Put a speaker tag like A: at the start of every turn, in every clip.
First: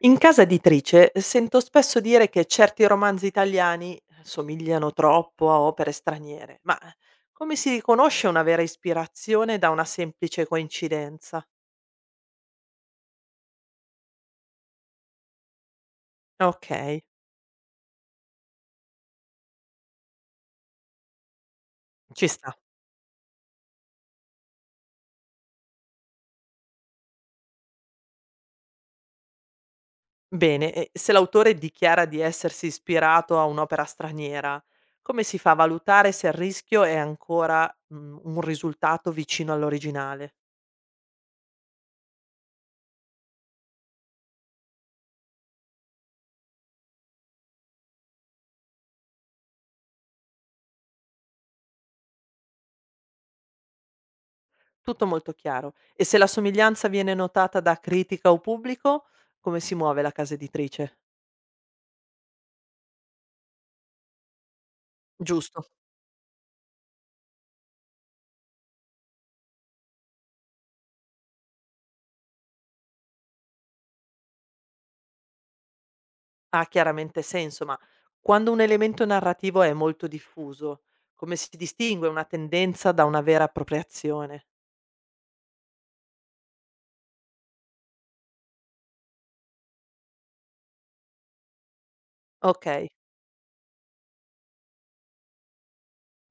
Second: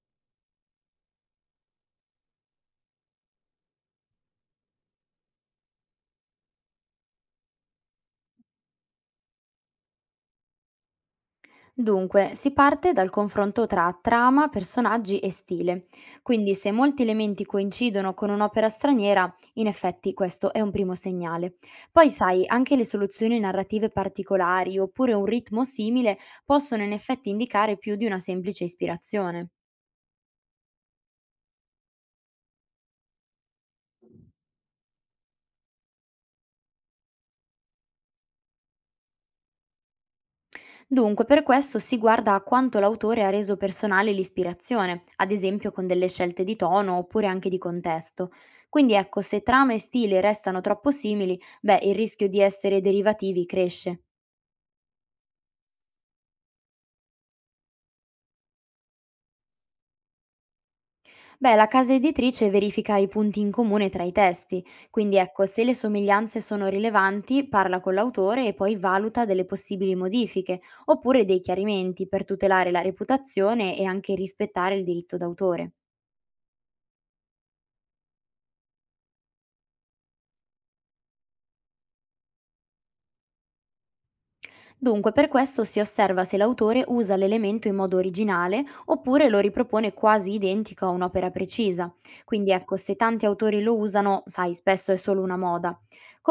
A: In casa editrice sento spesso dire che certi romanzi italiani somigliano troppo a opere straniere, ma come si riconosce una vera ispirazione da una semplice coincidenza?
B: Dunque, si parte dal confronto tra trama, personaggi e stile. Quindi,
A: Ok,
B: se molti elementi coincidono con un'opera straniera, in effetti questo è un primo segnale. Poi,
A: ci
B: sai,
A: sta.
B: anche le soluzioni narrative particolari oppure un ritmo simile possono in effetti indicare più di una semplice ispirazione.
A: Bene, e se l'autore dichiara di essersi ispirato a un'opera straniera, come si fa a valutare se il rischio è ancora un risultato vicino all'originale?
B: Dunque, per questo si guarda a quanto l'autore ha reso personale l'ispirazione, ad esempio con delle scelte di tono oppure anche di contesto. Quindi ecco, se trama e stile restano troppo simili, beh, il rischio di essere derivativi cresce.
A: Tutto molto chiaro. E se la somiglianza viene notata da critica o pubblico, come si muove la casa editrice?
B: Beh, la casa editrice verifica i punti in comune tra i testi, quindi ecco, se
A: Giusto,
B: le somiglianze sono rilevanti, parla con l'autore e poi valuta delle possibili modifiche, oppure dei chiarimenti per tutelare la reputazione e anche rispettare il diritto d'autore.
A: ha chiaramente senso, ma quando un elemento narrativo è molto diffuso, come si distingue una tendenza da una vera appropriazione?
B: Dunque, per questo si osserva se l'autore usa l'elemento in modo originale oppure lo ripropone quasi identico a un'opera precisa. Quindi ecco,
A: Ok,
B: se tanti autori lo usano, sai, spesso è solo una moda.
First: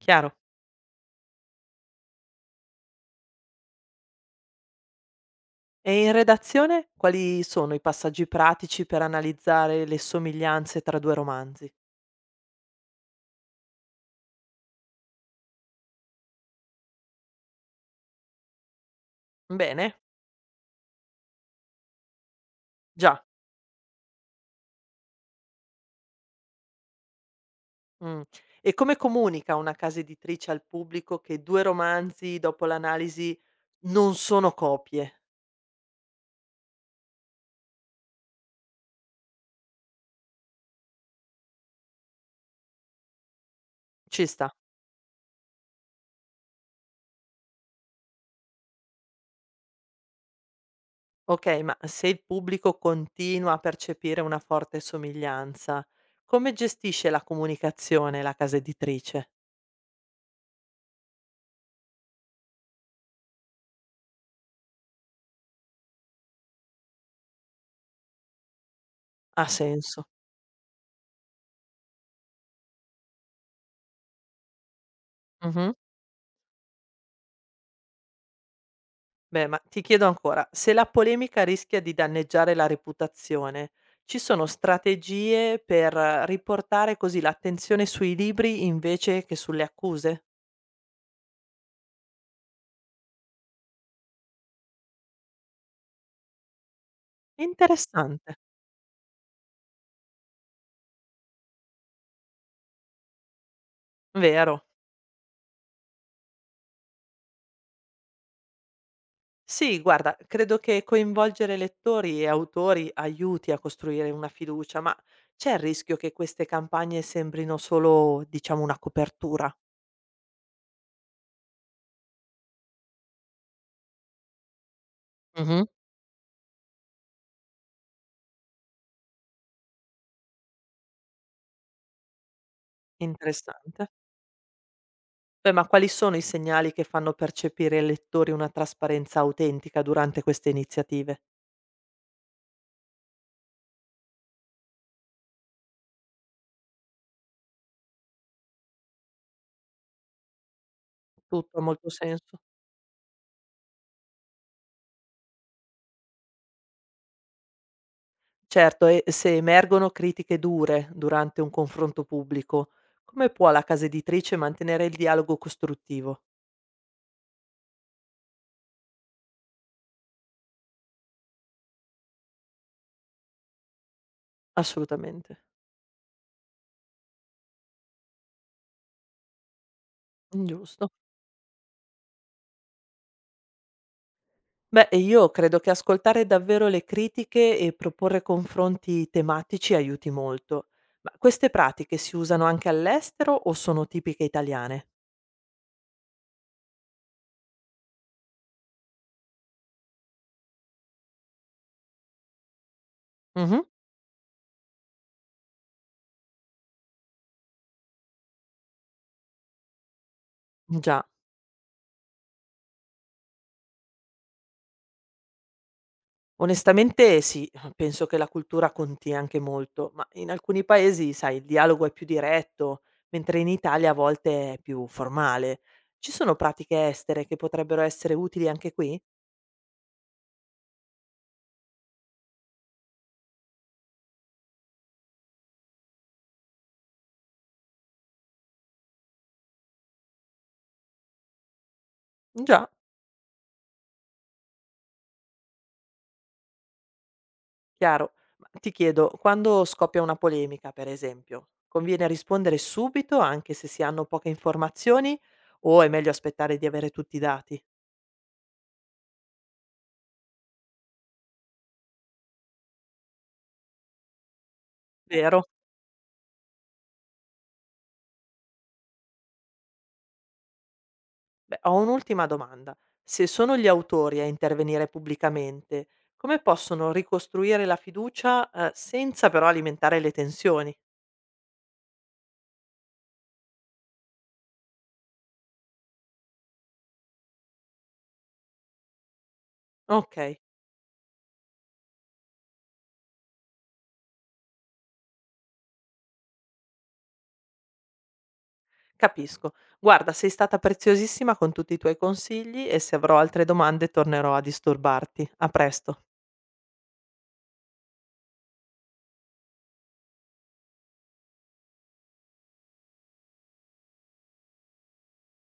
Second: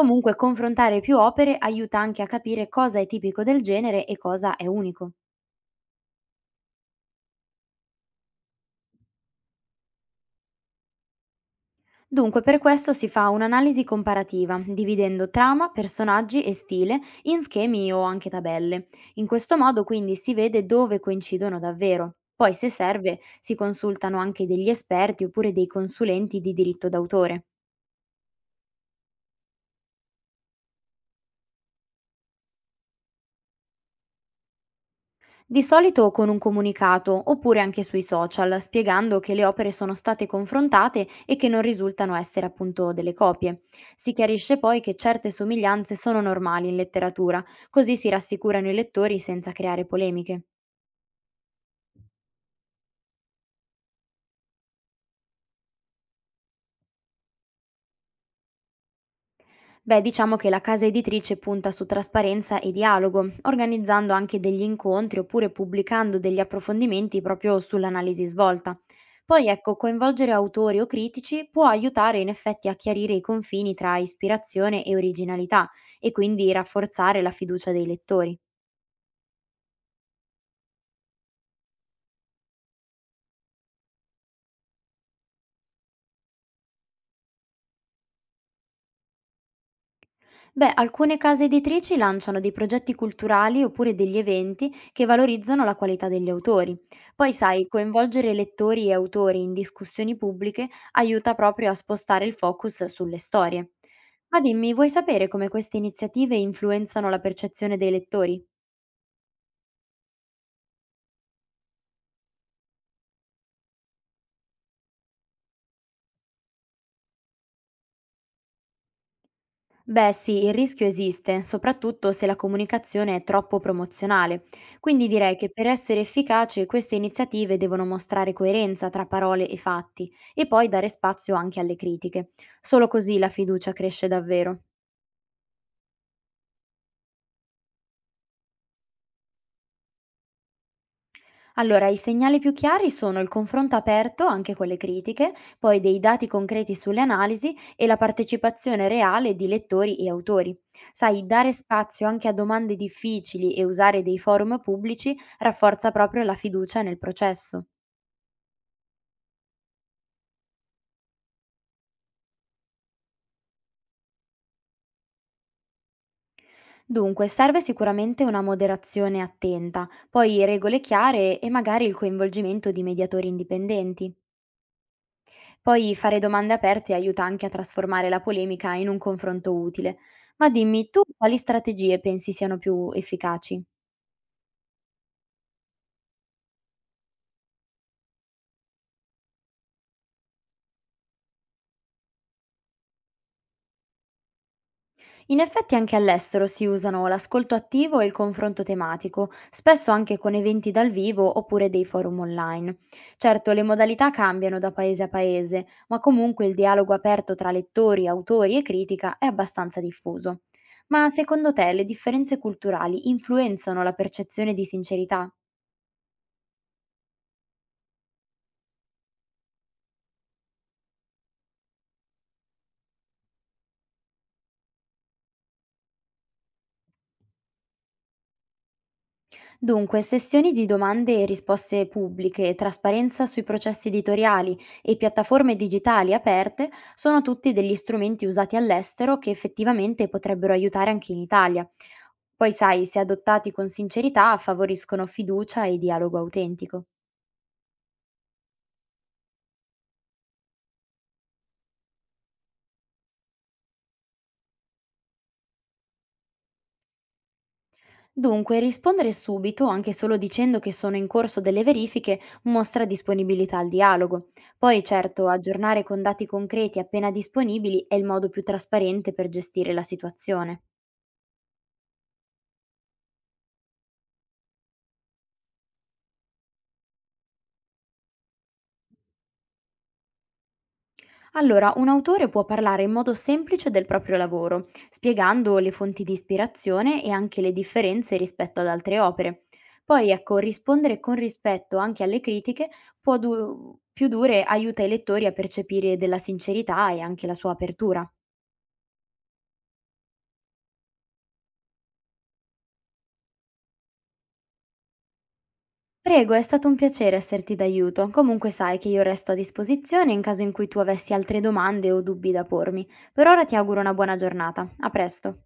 A: chiaro.
B: confrontare più opere aiuta anche a capire cosa è tipico del genere e cosa è unico.
A: E in redazione quali sono i passaggi pratici per analizzare le somiglianze tra due romanzi?
B: Dunque, per questo si fa un'analisi comparativa, dividendo trama, personaggi e stile in schemi o anche tabelle. In questo modo
A: Bene,
B: quindi si vede dove coincidono davvero. Poi, se serve,
A: già.
B: si consultano anche degli esperti oppure dei consulenti di diritto d'autore.
A: Mm. E come comunica una casa editrice al pubblico che due romanzi, dopo l'analisi, non sono copie?
B: Di solito con un comunicato, oppure anche sui social, spiegando che le opere sono state confrontate e che non risultano essere appunto delle copie. Si
A: Ci sta.
B: chiarisce poi che certe somiglianze sono normali in letteratura, così si rassicurano i lettori senza creare polemiche.
A: Okay, ma se il pubblico continua a percepire una forte somiglianza, come gestisce la comunicazione la casa editrice?
B: Beh, diciamo che la casa editrice punta su trasparenza e dialogo, organizzando anche degli incontri oppure pubblicando degli approfondimenti proprio sull'analisi svolta.
A: Ha
B: Poi ecco,
A: senso.
B: coinvolgere autori o critici può aiutare in effetti a chiarire i confini tra ispirazione e originalità
A: Mh-mh.
B: e quindi rafforzare la fiducia dei lettori.
A: Beh, ma ti chiedo ancora, se la polemica rischia di danneggiare la reputazione, ci sono strategie per riportare così l'attenzione sui libri invece che sulle accuse?
B: Beh, alcune case editrici lanciano dei progetti culturali oppure degli eventi che valorizzano la qualità degli autori. Poi, sai,
A: Interessante,
B: coinvolgere lettori e autori in discussioni pubbliche aiuta proprio a spostare il focus sulle storie. Ma
A: vero.
B: dimmi, vuoi sapere come queste iniziative influenzano la percezione dei lettori?
A: Sì, guarda, credo che coinvolgere lettori e autori aiuti a costruire una fiducia, ma c'è il rischio che queste campagne sembrino solo, diciamo, una copertura?
B: Beh sì, il rischio esiste, soprattutto se la comunicazione è troppo promozionale. Quindi direi che
A: Mhm.
B: per essere efficace queste iniziative devono mostrare coerenza tra parole e fatti e poi dare spazio anche alle critiche. Solo così la fiducia
A: Interessante.
B: cresce davvero.
A: Beh, ma quali sono i segnali che fanno percepire ai lettori una trasparenza autentica durante queste iniziative?
B: Allora, i segnali più chiari sono il confronto aperto, anche con le critiche, poi dei dati concreti sulle analisi e la partecipazione reale di lettori e autori. Sai, dare
A: Tutto ha molto
B: spazio anche a
A: senso.
B: domande difficili e usare dei forum pubblici rafforza proprio la fiducia nel processo.
A: Certo, e se emergono critiche dure durante un confronto pubblico, come può la casa editrice mantenere il dialogo costruttivo?
B: Dunque, serve sicuramente una moderazione attenta, poi regole chiare e magari il coinvolgimento di mediatori indipendenti.
A: Assolutamente.
B: Poi fare domande aperte aiuta anche a trasformare la polemica in un confronto utile. Ma dimmi,
A: Giusto.
B: tu quali strategie pensi siano più efficaci?
A: Beh, e io credo che ascoltare davvero le critiche e proporre confronti tematici aiuti molto. Ma queste pratiche si usano anche all'estero o sono tipiche italiane?
B: In effetti anche all'estero si usano l'ascolto attivo e il confronto tematico, spesso anche con eventi dal vivo oppure dei forum online. Certo,
A: Mhm.
B: le modalità cambiano da paese a paese, ma comunque il dialogo aperto tra lettori, autori e critica è abbastanza diffuso.
A: Già,
B: Ma secondo te le differenze culturali influenzano la percezione di sincerità?
A: onestamente sì, penso che la cultura conti anche molto, ma in alcuni paesi, sai, il dialogo è più diretto, mentre in Italia a volte è più formale. Ci sono pratiche estere che potrebbero essere utili anche qui?
B: Dunque, sessioni di domande e risposte pubbliche, trasparenza sui processi editoriali e piattaforme digitali aperte sono tutti degli strumenti usati all'estero che effettivamente potrebbero aiutare anche in Italia. Poi
A: Già.
B: sai, se adottati con sincerità, favoriscono fiducia e dialogo autentico.
A: Chiaro. Ma ti chiedo, quando scoppia una polemica, per esempio, conviene rispondere subito anche se si hanno poche informazioni o è meglio aspettare di avere tutti i dati?
B: Dunque, rispondere subito, anche solo dicendo che sono in corso delle verifiche, mostra disponibilità al dialogo. Poi, certo,
A: Vero?
B: aggiornare con dati concreti appena disponibili è il modo più trasparente per gestire la situazione.
A: Beh, ho un'ultima domanda. Se sono gli autori a intervenire pubblicamente, come possono ricostruire la fiducia, senza però alimentare le tensioni?
B: Allora, un autore può parlare in modo semplice del proprio lavoro, spiegando le fonti di ispirazione e anche le differenze rispetto ad altre opere. Poi,
A: Ok,
B: ecco, rispondere con rispetto anche alle critiche più dure aiuta i lettori a percepire della sincerità e anche la sua apertura.
A: capisco. Guarda, sei stata preziosissima con tutti i tuoi consigli e se avrò altre domande tornerò a disturbarti. A presto.
B: Prego, è stato un piacere esserti d'aiuto. Comunque sai che io resto a disposizione in caso in cui tu avessi altre domande o dubbi da pormi. Per ora ti auguro una buona giornata. A presto.